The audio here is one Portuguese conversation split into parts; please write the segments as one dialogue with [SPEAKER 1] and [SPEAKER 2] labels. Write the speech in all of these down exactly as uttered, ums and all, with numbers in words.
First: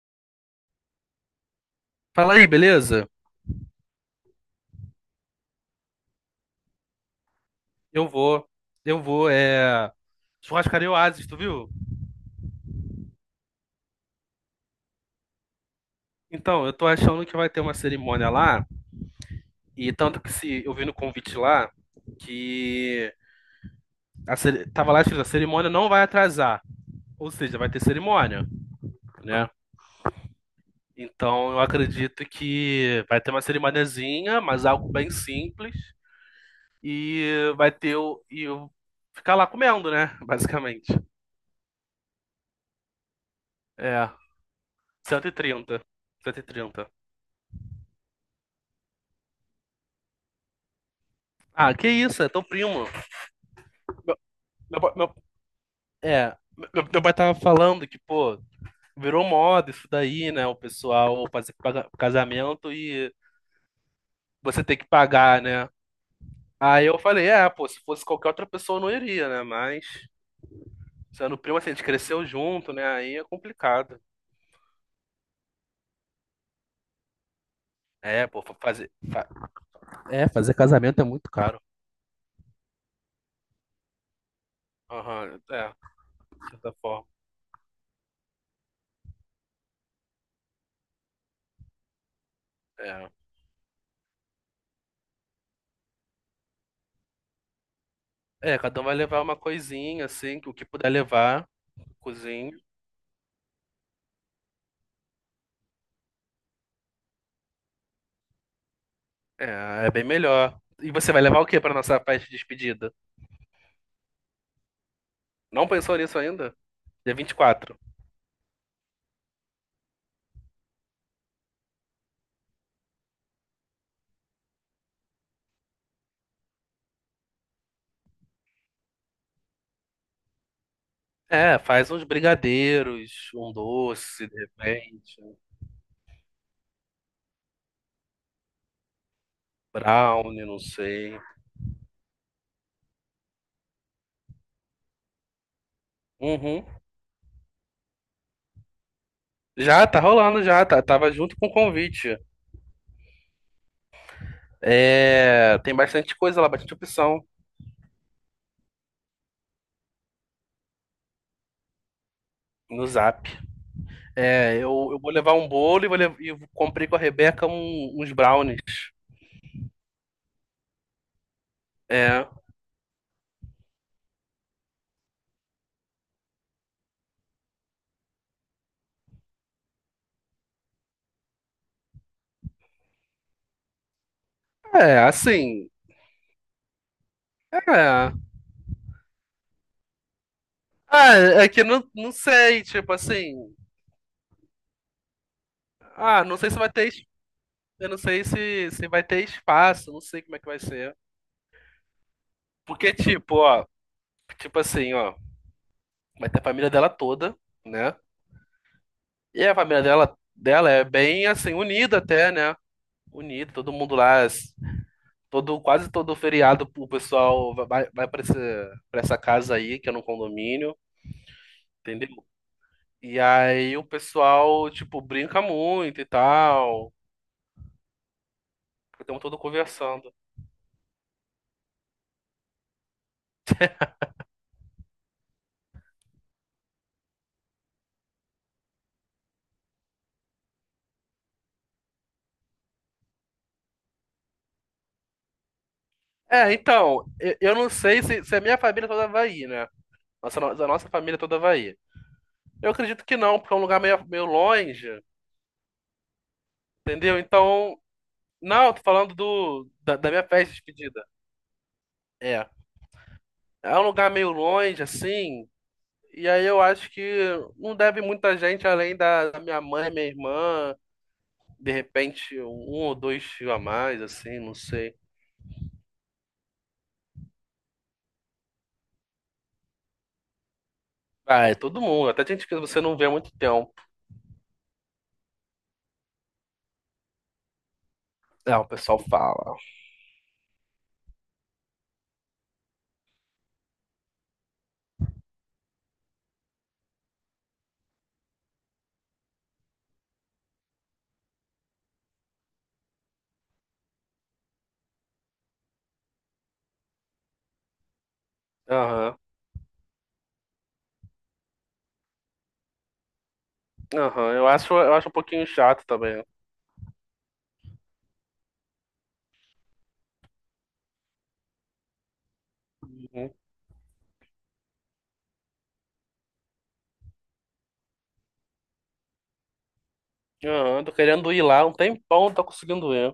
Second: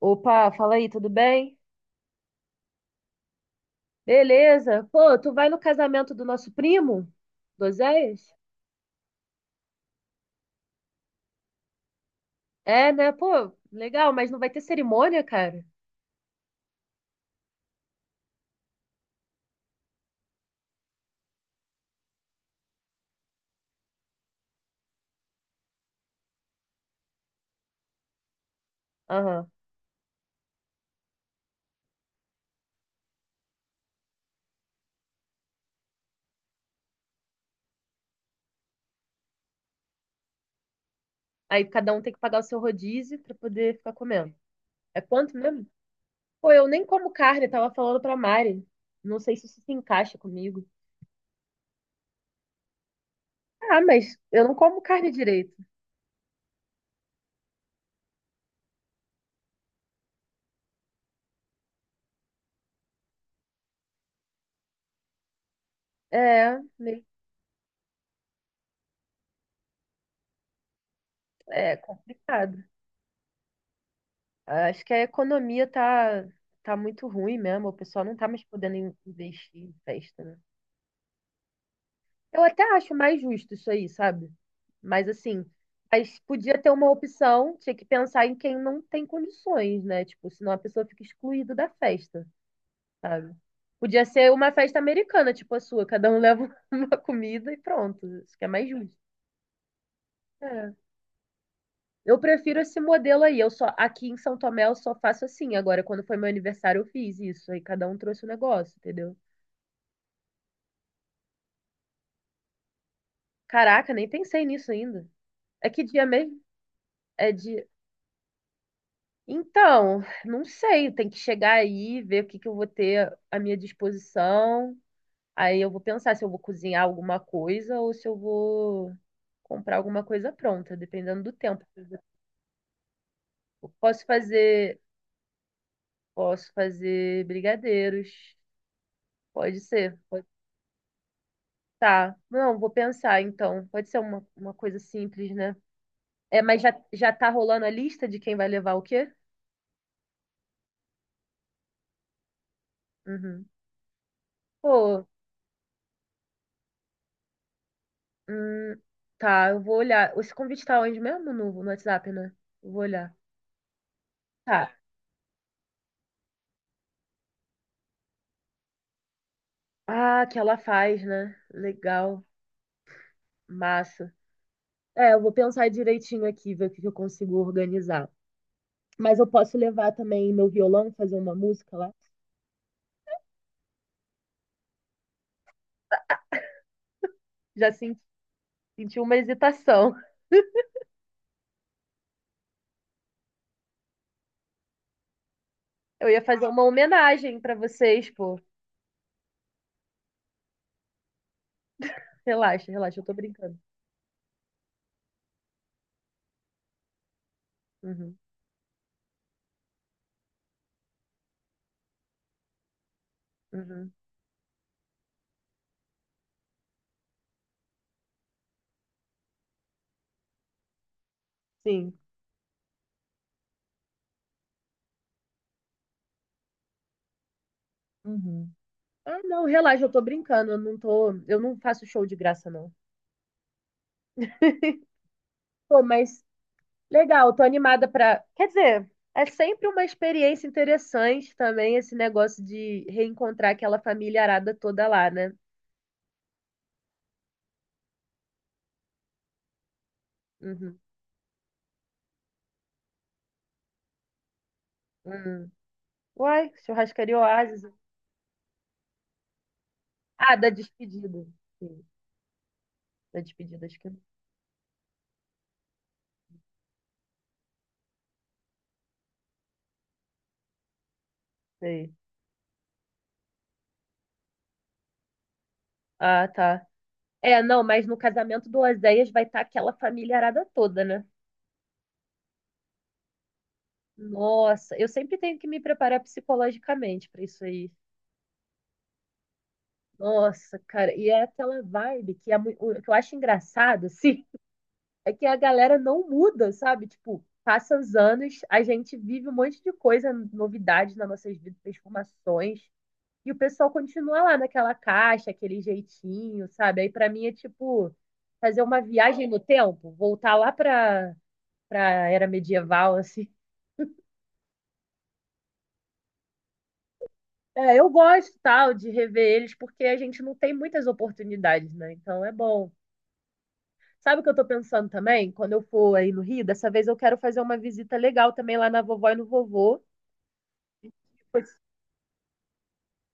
[SPEAKER 1] Opa, fala aí, tudo bem?
[SPEAKER 2] Fala aí, beleza?
[SPEAKER 1] Beleza. Pô, tu vai no casamento do nosso primo? Do
[SPEAKER 2] Eu
[SPEAKER 1] Oséias?
[SPEAKER 2] vou. Eu vou, é. Churrascaria Oasis, tu viu?
[SPEAKER 1] É, né? Pô, legal, mas não vai ter cerimônia, cara?
[SPEAKER 2] Então, eu tô achando que vai ter uma cerimônia lá. E tanto que se eu vi no convite lá que a cere- tava lá escrito, a cerimônia não vai atrasar. Ou seja, vai ter cerimônia, né?
[SPEAKER 1] Aham.
[SPEAKER 2] Então eu acredito que vai ter uma cerimoniazinha, mas algo bem simples. E vai ter o. E eu ficar lá comendo, né? Basicamente.
[SPEAKER 1] Aí cada um tem que pagar o seu rodízio pra poder ficar
[SPEAKER 2] É.
[SPEAKER 1] comendo. É
[SPEAKER 2] Cento Cento e
[SPEAKER 1] quanto mesmo?
[SPEAKER 2] trinta. cento e
[SPEAKER 1] Pô, eu nem
[SPEAKER 2] trinta.
[SPEAKER 1] como carne, tava falando pra Mari. Não sei se isso se encaixa comigo.
[SPEAKER 2] Ah, que isso, é tão primo.
[SPEAKER 1] Ah, mas
[SPEAKER 2] Meu,
[SPEAKER 1] eu não como
[SPEAKER 2] meu, pa-
[SPEAKER 1] carne
[SPEAKER 2] meu-
[SPEAKER 1] direito.
[SPEAKER 2] é, meu, meu pai tava falando que, pô, virou moda isso daí, né? O pessoal fazer paga- casamento e você ter que pagar, né?
[SPEAKER 1] É,
[SPEAKER 2] Aí eu
[SPEAKER 1] meio-
[SPEAKER 2] falei, é, pô, se fosse qualquer outra pessoa eu não iria, né? Mas, sendo primo, assim, a
[SPEAKER 1] é
[SPEAKER 2] gente cresceu
[SPEAKER 1] complicado.
[SPEAKER 2] junto, né? Aí é complicado.
[SPEAKER 1] Acho que a economia tá, tá muito ruim mesmo. O pessoal não tá
[SPEAKER 2] É,
[SPEAKER 1] mais
[SPEAKER 2] pô, fa-
[SPEAKER 1] podendo
[SPEAKER 2] fazer.
[SPEAKER 1] in-
[SPEAKER 2] fa-
[SPEAKER 1] investir em festa,
[SPEAKER 2] É,
[SPEAKER 1] né?
[SPEAKER 2] fazer casamento é muito caro.
[SPEAKER 1] Eu até acho mais justo isso aí, sabe? Mas
[SPEAKER 2] Aham,
[SPEAKER 1] assim,
[SPEAKER 2] é,
[SPEAKER 1] mas
[SPEAKER 2] de
[SPEAKER 1] podia ter
[SPEAKER 2] certa
[SPEAKER 1] uma
[SPEAKER 2] forma.
[SPEAKER 1] opção, tinha que pensar em quem não tem condições, né? Tipo, senão a pessoa fica excluída da festa,
[SPEAKER 2] É.
[SPEAKER 1] sabe? Podia ser uma festa americana, tipo a sua, cada um leva uma comida e pronto. Isso que é
[SPEAKER 2] É,
[SPEAKER 1] mais
[SPEAKER 2] cada um
[SPEAKER 1] justo.
[SPEAKER 2] vai levar uma coisinha, assim, que o que
[SPEAKER 1] É.
[SPEAKER 2] puder levar,
[SPEAKER 1] Eu
[SPEAKER 2] cozinho.
[SPEAKER 1] prefiro esse modelo aí. Eu só aqui em São Tomé eu só faço assim. Agora, quando foi meu aniversário, eu fiz isso. Aí cada um trouxe o negócio, entendeu?
[SPEAKER 2] É, é bem melhor. E você vai levar o que pra nossa festa de despedida?
[SPEAKER 1] Caraca, nem pensei nisso ainda.
[SPEAKER 2] Não
[SPEAKER 1] É que
[SPEAKER 2] pensou
[SPEAKER 1] dia
[SPEAKER 2] nisso
[SPEAKER 1] mesmo?
[SPEAKER 2] ainda? Dia vinte
[SPEAKER 1] É
[SPEAKER 2] e
[SPEAKER 1] de
[SPEAKER 2] quatro.
[SPEAKER 1] Então, não sei, tem que chegar aí, ver o que que eu vou ter à minha disposição. Aí eu vou pensar se eu vou cozinhar alguma coisa ou se eu vou comprar alguma coisa pronta, dependendo do
[SPEAKER 2] É,
[SPEAKER 1] tempo.
[SPEAKER 2] faz uns brigadeiros, um
[SPEAKER 1] Eu Posso
[SPEAKER 2] doce, de
[SPEAKER 1] fazer,
[SPEAKER 2] repente, um
[SPEAKER 1] Posso fazer brigadeiros, pode ser, pode
[SPEAKER 2] brownie, não sei.
[SPEAKER 1] tá. Não, vou pensar então. Pode ser uma, uma coisa simples, né? É, mas
[SPEAKER 2] Uhum.
[SPEAKER 1] já, já tá rolando a lista de quem vai levar o quê?
[SPEAKER 2] Já, tá rolando já, tá, tava junto com o convite.
[SPEAKER 1] Uhum. Pô,
[SPEAKER 2] É, tem bastante coisa lá, bastante opção
[SPEAKER 1] Hum, tá, eu vou olhar. Esse convite tá onde mesmo? No, no WhatsApp, né? Eu vou
[SPEAKER 2] no
[SPEAKER 1] olhar.
[SPEAKER 2] Zap. É,
[SPEAKER 1] Tá.
[SPEAKER 2] eu, eu vou levar um bolo e vou lev- e comprei com a Rebeca um- uns brownies.
[SPEAKER 1] Ah, que ela faz, né? Legal.
[SPEAKER 2] É,
[SPEAKER 1] Massa. É, eu vou pensar direitinho aqui, ver o que que eu consigo organizar. Mas eu posso levar também meu violão, fazer uma música lá?
[SPEAKER 2] é, assim,
[SPEAKER 1] Já sen-
[SPEAKER 2] é.
[SPEAKER 1] Senti uma hesitação.
[SPEAKER 2] Ah, é que não, não sei, tipo assim.
[SPEAKER 1] Eu ia
[SPEAKER 2] Ah, não
[SPEAKER 1] fazer
[SPEAKER 2] sei se
[SPEAKER 1] uma
[SPEAKER 2] vai ter.
[SPEAKER 1] homenagem pra
[SPEAKER 2] Eu não
[SPEAKER 1] vocês,
[SPEAKER 2] sei
[SPEAKER 1] pô.
[SPEAKER 2] se, se vai ter espaço, não sei como é que vai ser.
[SPEAKER 1] Relaxa,
[SPEAKER 2] Porque,
[SPEAKER 1] relaxa, eu tô
[SPEAKER 2] tipo,
[SPEAKER 1] brincando.
[SPEAKER 2] ó, tipo assim, ó, vai ter a família dela toda, né?
[SPEAKER 1] Uhum,
[SPEAKER 2] E a família dela, dela é bem assim, unida até, né? Unida, todo
[SPEAKER 1] uhum.
[SPEAKER 2] mundo lá, s- todo, quase todo feriado o pessoal vai, vai pra, esse, pra essa casa aí, que é num condomínio,
[SPEAKER 1] Sim.
[SPEAKER 2] entendeu? E aí o pessoal, tipo, brinca muito e tal,
[SPEAKER 1] Uhum. Ah,
[SPEAKER 2] ficam todo
[SPEAKER 1] não, relaxa, eu tô
[SPEAKER 2] conversando.
[SPEAKER 1] brincando, eu não tô, eu não faço show de graça, não. Pô, mas Legal, tô animada pra. Quer dizer, é sempre uma experiência interessante também esse negócio de reencontrar aquela família arada toda lá, né?
[SPEAKER 2] É, então, eu, eu não sei se, se a minha família toda vai ir, né? Nossa, no- da
[SPEAKER 1] Uhum.
[SPEAKER 2] nossa família toda Havaí. Eu acredito que não, porque é um lugar meio, meio longe,
[SPEAKER 1] Uhum. Uai, churrascaria
[SPEAKER 2] entendeu?
[SPEAKER 1] Oasis.
[SPEAKER 2] Então, não, tô falando do, da, da minha
[SPEAKER 1] Ah,
[SPEAKER 2] festa
[SPEAKER 1] da
[SPEAKER 2] de despedida.
[SPEAKER 1] despedida. Sim,
[SPEAKER 2] É.
[SPEAKER 1] da despedida, acho
[SPEAKER 2] É um
[SPEAKER 1] que eu não
[SPEAKER 2] lugar meio longe, assim, e aí eu acho que não deve muita gente além da, da minha mãe, minha irmã, de
[SPEAKER 1] sei.
[SPEAKER 2] repente um ou dois tios a mais, assim, não sei.
[SPEAKER 1] Ah, tá. É, não, mas no casamento do Oséias vai estar aquela família arada toda, né?
[SPEAKER 2] Ah, é todo mundo, até gente que você não vê há muito tempo.
[SPEAKER 1] Nossa, eu sempre tenho que me preparar psicologicamente pra isso aí.
[SPEAKER 2] É, o pessoal fala.
[SPEAKER 1] Nossa, cara, e é aquela vibe que, é, mui- o que eu acho engraçado, assim. É que a galera não muda, sabe? Tipo, passa os anos, a gente vive um monte de coisa, novidades nas nossas vidas, transformações, e o pessoal continua lá naquela caixa, aquele jeitinho, sabe? Aí pra mim é tipo fazer uma
[SPEAKER 2] Aham,
[SPEAKER 1] viagem no tempo, voltar lá pra, pra era medieval, assim.
[SPEAKER 2] aham, eu acho, eu acho um pouquinho chato também.
[SPEAKER 1] É, eu gosto, tal, de rever eles, porque a gente não tem muitas oportunidades, né? Então é bom.
[SPEAKER 2] Uhum.
[SPEAKER 1] Sabe o que eu tô pensando também? Quando eu for aí no Rio, dessa vez eu quero fazer uma visita legal também lá na vovó e no vovô.
[SPEAKER 2] Aham, tô querendo ir lá um tempão, não tô conseguindo ir.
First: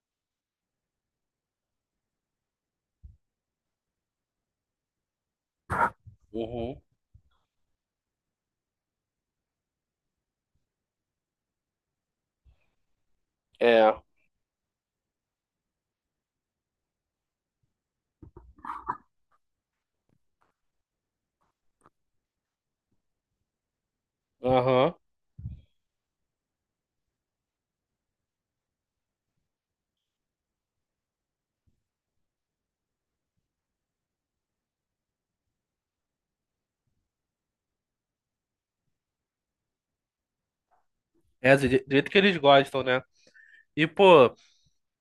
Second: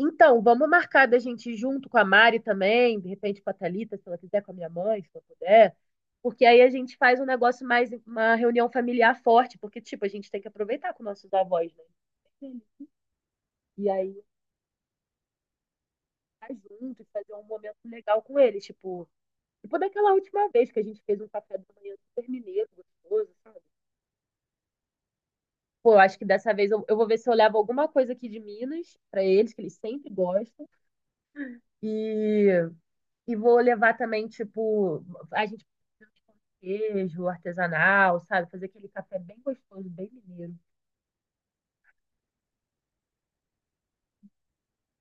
[SPEAKER 1] Então, vamos marcar da gente ir junto com a Mari também, de repente com a Thalita, se ela quiser, com a minha mãe, se ela puder. Porque aí a
[SPEAKER 2] Uhum.
[SPEAKER 1] gente faz um negócio mais, uma reunião familiar forte, porque, tipo, a gente tem que aproveitar com nossos avós, né? E
[SPEAKER 2] É,
[SPEAKER 1] aí ficar junto e fazer um momento legal com eles, tipo, tipo daquela última vez que a gente fez um café da manhã super mineiro, gostoso, sabe?
[SPEAKER 2] aham.
[SPEAKER 1] Pô, eu acho que dessa vez eu, eu vou ver se eu levo alguma coisa aqui de Minas pra eles, que eles sempre gostam. E E vou levar também, tipo, a gente pode fazer um queijo artesanal, sabe? Fazer aquele café bem gostoso, bem mineiro.
[SPEAKER 2] É, do je- do jeito que eles gostam, né? E, pô,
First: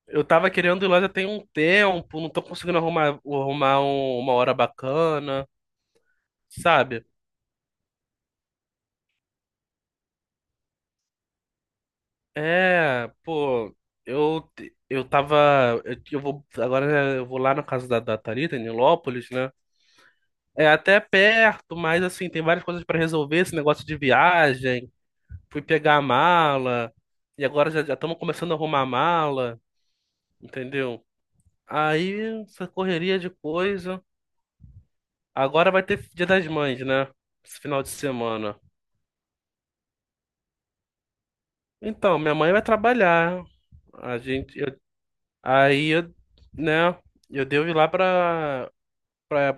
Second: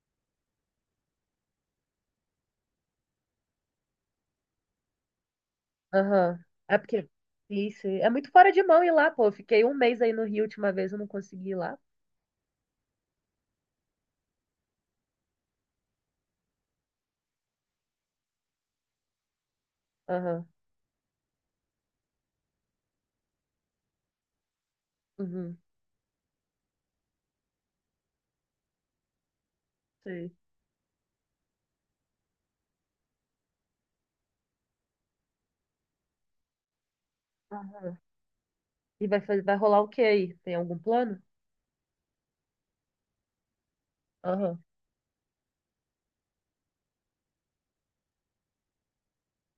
[SPEAKER 2] eu tava querendo ir lá já tem um tempo, não tô conseguindo arrumar, arrumar um- uma hora bacana,
[SPEAKER 1] Aham. É
[SPEAKER 2] sabe?
[SPEAKER 1] porque. Isso. É muito fora de mão ir lá, pô. Eu fiquei um mês aí no Rio, a última vez eu não consegui ir lá.
[SPEAKER 2] É, pô, eu, te- eu tava. Eu, eu vou, agora né, eu vou lá na casa da, da Thalita, em Nilópolis, né?
[SPEAKER 1] Aham,
[SPEAKER 2] É até perto, mas assim, tem várias coisas pra resolver, esse negócio de viagem.
[SPEAKER 1] Uhum.
[SPEAKER 2] Fui pegar a mala, e agora já estamos começando a arrumar a mala,
[SPEAKER 1] Sei.
[SPEAKER 2] entendeu? Aí, essa correria de coisa. Agora vai ter Dia das Mães, né? Esse final de
[SPEAKER 1] Aham.
[SPEAKER 2] semana.
[SPEAKER 1] E vai, fazer, vai rolar o que aí? Tem algum plano?
[SPEAKER 2] Então, minha mãe vai trabalhar. A gente,
[SPEAKER 1] Aham,
[SPEAKER 2] eu- aí, eu, né? Eu devo ir lá pra, pra,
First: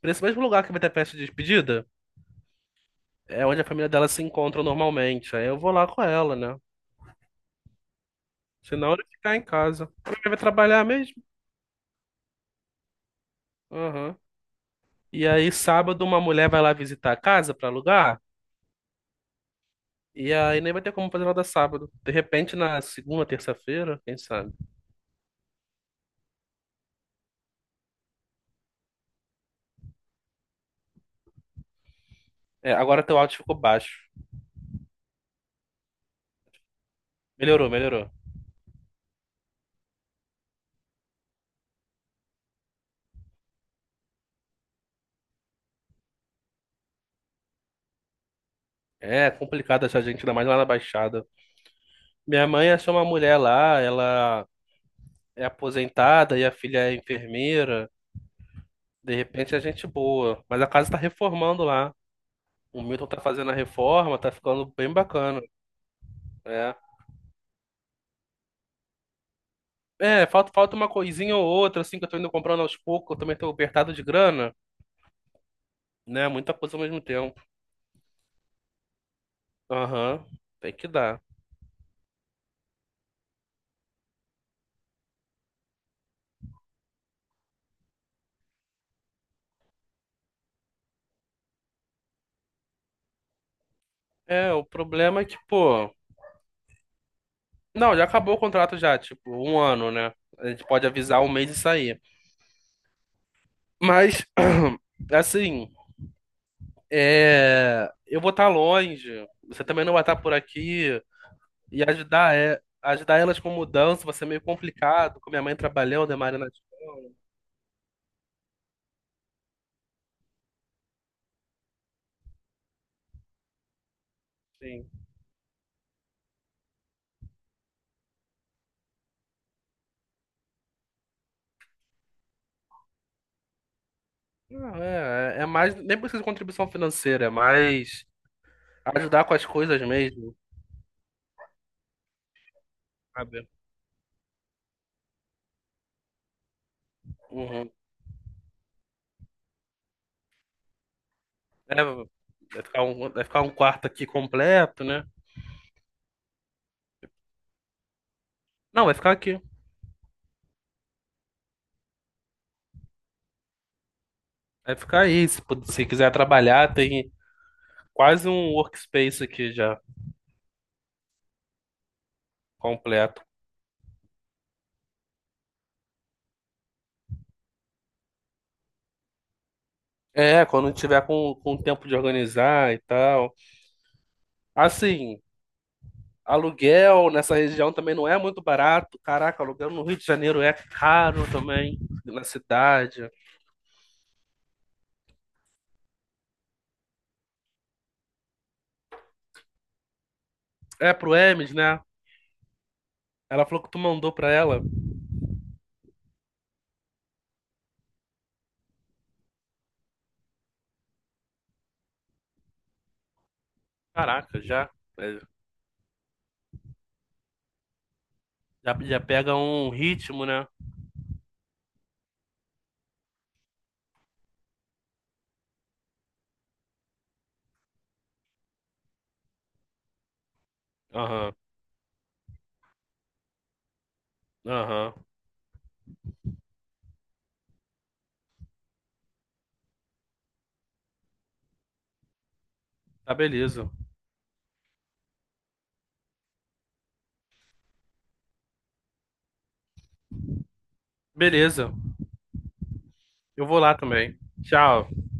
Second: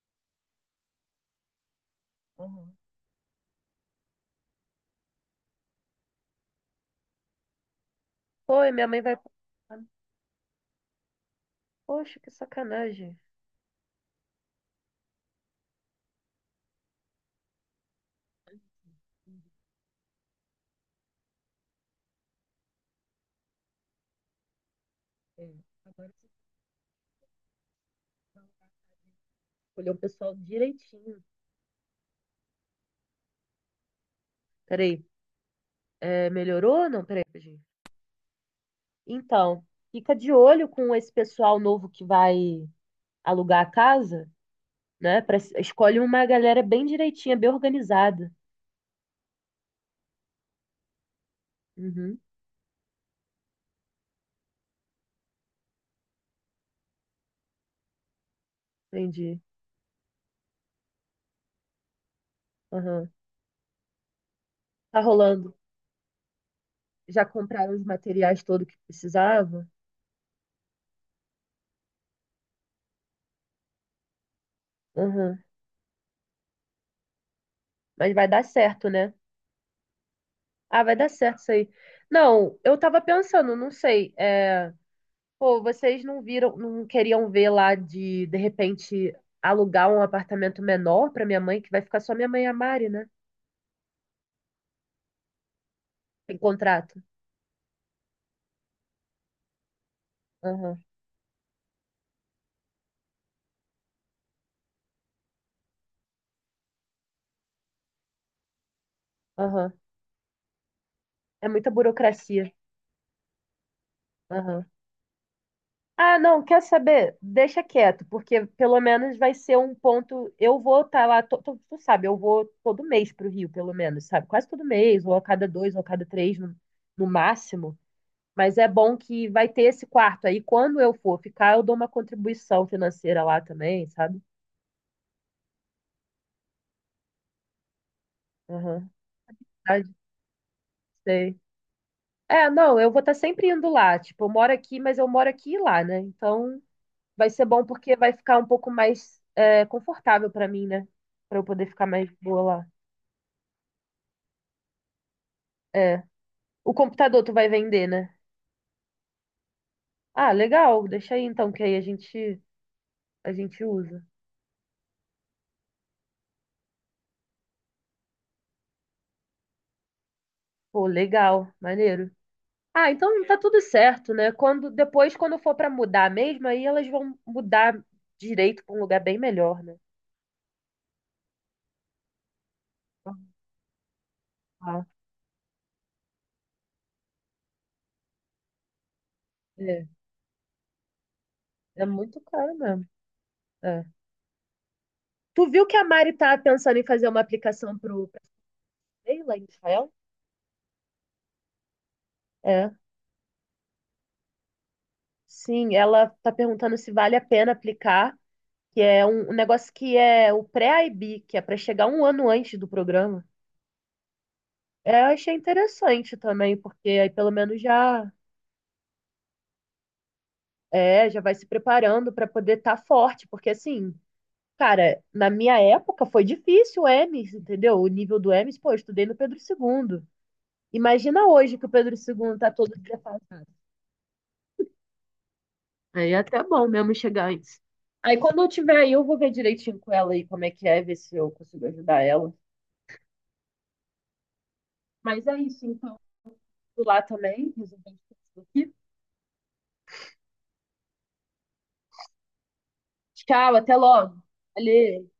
[SPEAKER 2] pra esse mesmo lugar que vai ter festa de despedida.
[SPEAKER 1] aham.
[SPEAKER 2] É onde a família dela se encontra normalmente. Aí eu vou lá com ela, né?
[SPEAKER 1] Pô, e minha
[SPEAKER 2] Senão eu
[SPEAKER 1] mãe
[SPEAKER 2] ia
[SPEAKER 1] vai.
[SPEAKER 2] ficar em casa. Ela vai trabalhar mesmo?
[SPEAKER 1] Poxa, que sacanagem.
[SPEAKER 2] Aham. E aí, sábado, uma mulher vai lá visitar a casa pra alugar. E aí nem vai ter como fazer nada sábado. De repente, na segunda, terça-feira, quem sabe?
[SPEAKER 1] É, agora você vai escolher o pessoal direitinho.
[SPEAKER 2] É, agora teu áudio ficou baixo.
[SPEAKER 1] Peraí, é, melhorou ou não? Peraí, gente.
[SPEAKER 2] Melhorou, melhorou.
[SPEAKER 1] Então, fica de olho com esse pessoal novo que vai alugar a casa, né? Pra- escolhe uma galera bem direitinha, bem organizada.
[SPEAKER 2] É complicado achar gente, ainda mais lá na Baixada.
[SPEAKER 1] Uhum,
[SPEAKER 2] Minha mãe achou uma mulher lá, ela é aposentada e a filha é enfermeira. De
[SPEAKER 1] entendi.
[SPEAKER 2] repente é gente boa. Mas a casa tá reformando lá. O Milton
[SPEAKER 1] Aham.
[SPEAKER 2] tá fazendo a reforma, tá ficando bem
[SPEAKER 1] Tá
[SPEAKER 2] bacana.
[SPEAKER 1] rolando.
[SPEAKER 2] É.
[SPEAKER 1] Já compraram os materiais todo que precisava?
[SPEAKER 2] É, falta, falta uma coisinha ou outra, assim, que eu tô indo comprando aos poucos, eu também tô apertado de grana.
[SPEAKER 1] Aham.
[SPEAKER 2] Né? Muita coisa ao mesmo tempo.
[SPEAKER 1] Mas vai dar certo, né?
[SPEAKER 2] Aham, tem
[SPEAKER 1] Ah,
[SPEAKER 2] que
[SPEAKER 1] vai dar
[SPEAKER 2] dar.
[SPEAKER 1] certo isso aí. Não, eu tava pensando, não sei. É, pô, vocês não viram, não queriam ver lá de, de repente, alugar um apartamento menor pra minha mãe, que vai ficar só minha mãe e a Mari, né?
[SPEAKER 2] É, o problema é que, pô.
[SPEAKER 1] Tem contrato.
[SPEAKER 2] Não, já acabou o contrato já, tipo, um ano, né? A gente
[SPEAKER 1] Aham,
[SPEAKER 2] pode avisar um mês e sair. Mas, assim, é... eu vou estar longe, você
[SPEAKER 1] aham.
[SPEAKER 2] também não vai estar por aqui,
[SPEAKER 1] É muita
[SPEAKER 2] e ajudar,
[SPEAKER 1] burocracia.
[SPEAKER 2] é... ajudar elas com mudança vai ser meio
[SPEAKER 1] Aham.
[SPEAKER 2] complicado, com minha mãe trabalhando, a
[SPEAKER 1] Ah,
[SPEAKER 2] Maria
[SPEAKER 1] não,
[SPEAKER 2] na
[SPEAKER 1] quer
[SPEAKER 2] escola,
[SPEAKER 1] saber? Deixa quieto, porque pelo menos vai ser um ponto. Eu vou estar lá, to- to- tu sabe, eu vou todo mês para o Rio, pelo menos, sabe? Quase todo
[SPEAKER 2] enfim.
[SPEAKER 1] mês, ou a cada dois, ou a cada três, no, no máximo. Mas é bom que vai ter esse quarto aí. Quando eu for ficar, eu dou uma contribuição financeira lá também, sabe?
[SPEAKER 2] Não, é, é é mais, nem precisa de contribuição financeira, é mais
[SPEAKER 1] Aham.
[SPEAKER 2] ajudar com as
[SPEAKER 1] Ah,
[SPEAKER 2] coisas mesmo,
[SPEAKER 1] sei. É, não, eu vou estar sempre
[SPEAKER 2] sabe?
[SPEAKER 1] indo lá. Tipo, eu moro aqui, mas eu moro aqui e lá, né? Então. Vai ser bom porque vai ficar um pouco mais é, confortável pra mim, né? Pra eu poder
[SPEAKER 2] É,
[SPEAKER 1] ficar mais boa
[SPEAKER 2] vai
[SPEAKER 1] lá.
[SPEAKER 2] ficar um, vai ficar um quarto aqui completo, né?
[SPEAKER 1] É. O computador tu vai vender, né?
[SPEAKER 2] Não, vai ficar aqui.
[SPEAKER 1] Ah, legal. Deixa aí então, que aí a gente a gente usa.
[SPEAKER 2] Vai ficar aí. Se, pu- se quiser trabalhar, tem quase um workspace aqui já
[SPEAKER 1] Pô, legal, maneiro. Ah,
[SPEAKER 2] completo.
[SPEAKER 1] então tá tudo certo, né? Quando depois quando for pra mudar mesmo, aí elas vão mudar direito pra um lugar bem melhor, né?
[SPEAKER 2] É, quando tiver com, com tempo de organizar e tal.
[SPEAKER 1] Ah,
[SPEAKER 2] Assim, aluguel nessa região também não é muito barato. Caraca, aluguel no
[SPEAKER 1] é,
[SPEAKER 2] Rio de Janeiro é caro também,
[SPEAKER 1] é muito
[SPEAKER 2] na
[SPEAKER 1] caro mesmo.
[SPEAKER 2] cidade.
[SPEAKER 1] É. Tu viu que a Mari tá pensando em fazer uma aplicação pro pra sei lá, em Israel?
[SPEAKER 2] É pro Hermes, né?
[SPEAKER 1] É.
[SPEAKER 2] Ela falou que tu mandou pra ela.
[SPEAKER 1] Sim, ela está perguntando se vale a pena aplicar, que é um, um negócio que é o pré-I B, que é para chegar um ano antes do programa.
[SPEAKER 2] Caraca, já,
[SPEAKER 1] É, eu
[SPEAKER 2] é,
[SPEAKER 1] achei interessante também, porque aí pelo menos já
[SPEAKER 2] já, já pega um ritmo, né?
[SPEAKER 1] é, já vai se preparando para poder estar forte, porque assim, cara, na minha época foi difícil o EMES, entendeu? O nível do EMES, pô, eu estudei no Pedro Segundo. Imagina
[SPEAKER 2] Aham,
[SPEAKER 1] hoje que o Pedro Segundo está todo defasado.
[SPEAKER 2] aham.
[SPEAKER 1] Aí é até bom mesmo chegar antes. Aí quando eu tiver aí, eu vou ver direitinho com ela aí como é que é, ver se eu consigo ajudar ela.
[SPEAKER 2] Tá, beleza.
[SPEAKER 1] Mas é isso, então. Vou lá também, resolver isso aqui.
[SPEAKER 2] Beleza. Eu
[SPEAKER 1] Tchau,
[SPEAKER 2] vou lá
[SPEAKER 1] até
[SPEAKER 2] também.
[SPEAKER 1] logo.
[SPEAKER 2] Tchau.
[SPEAKER 1] Valeu.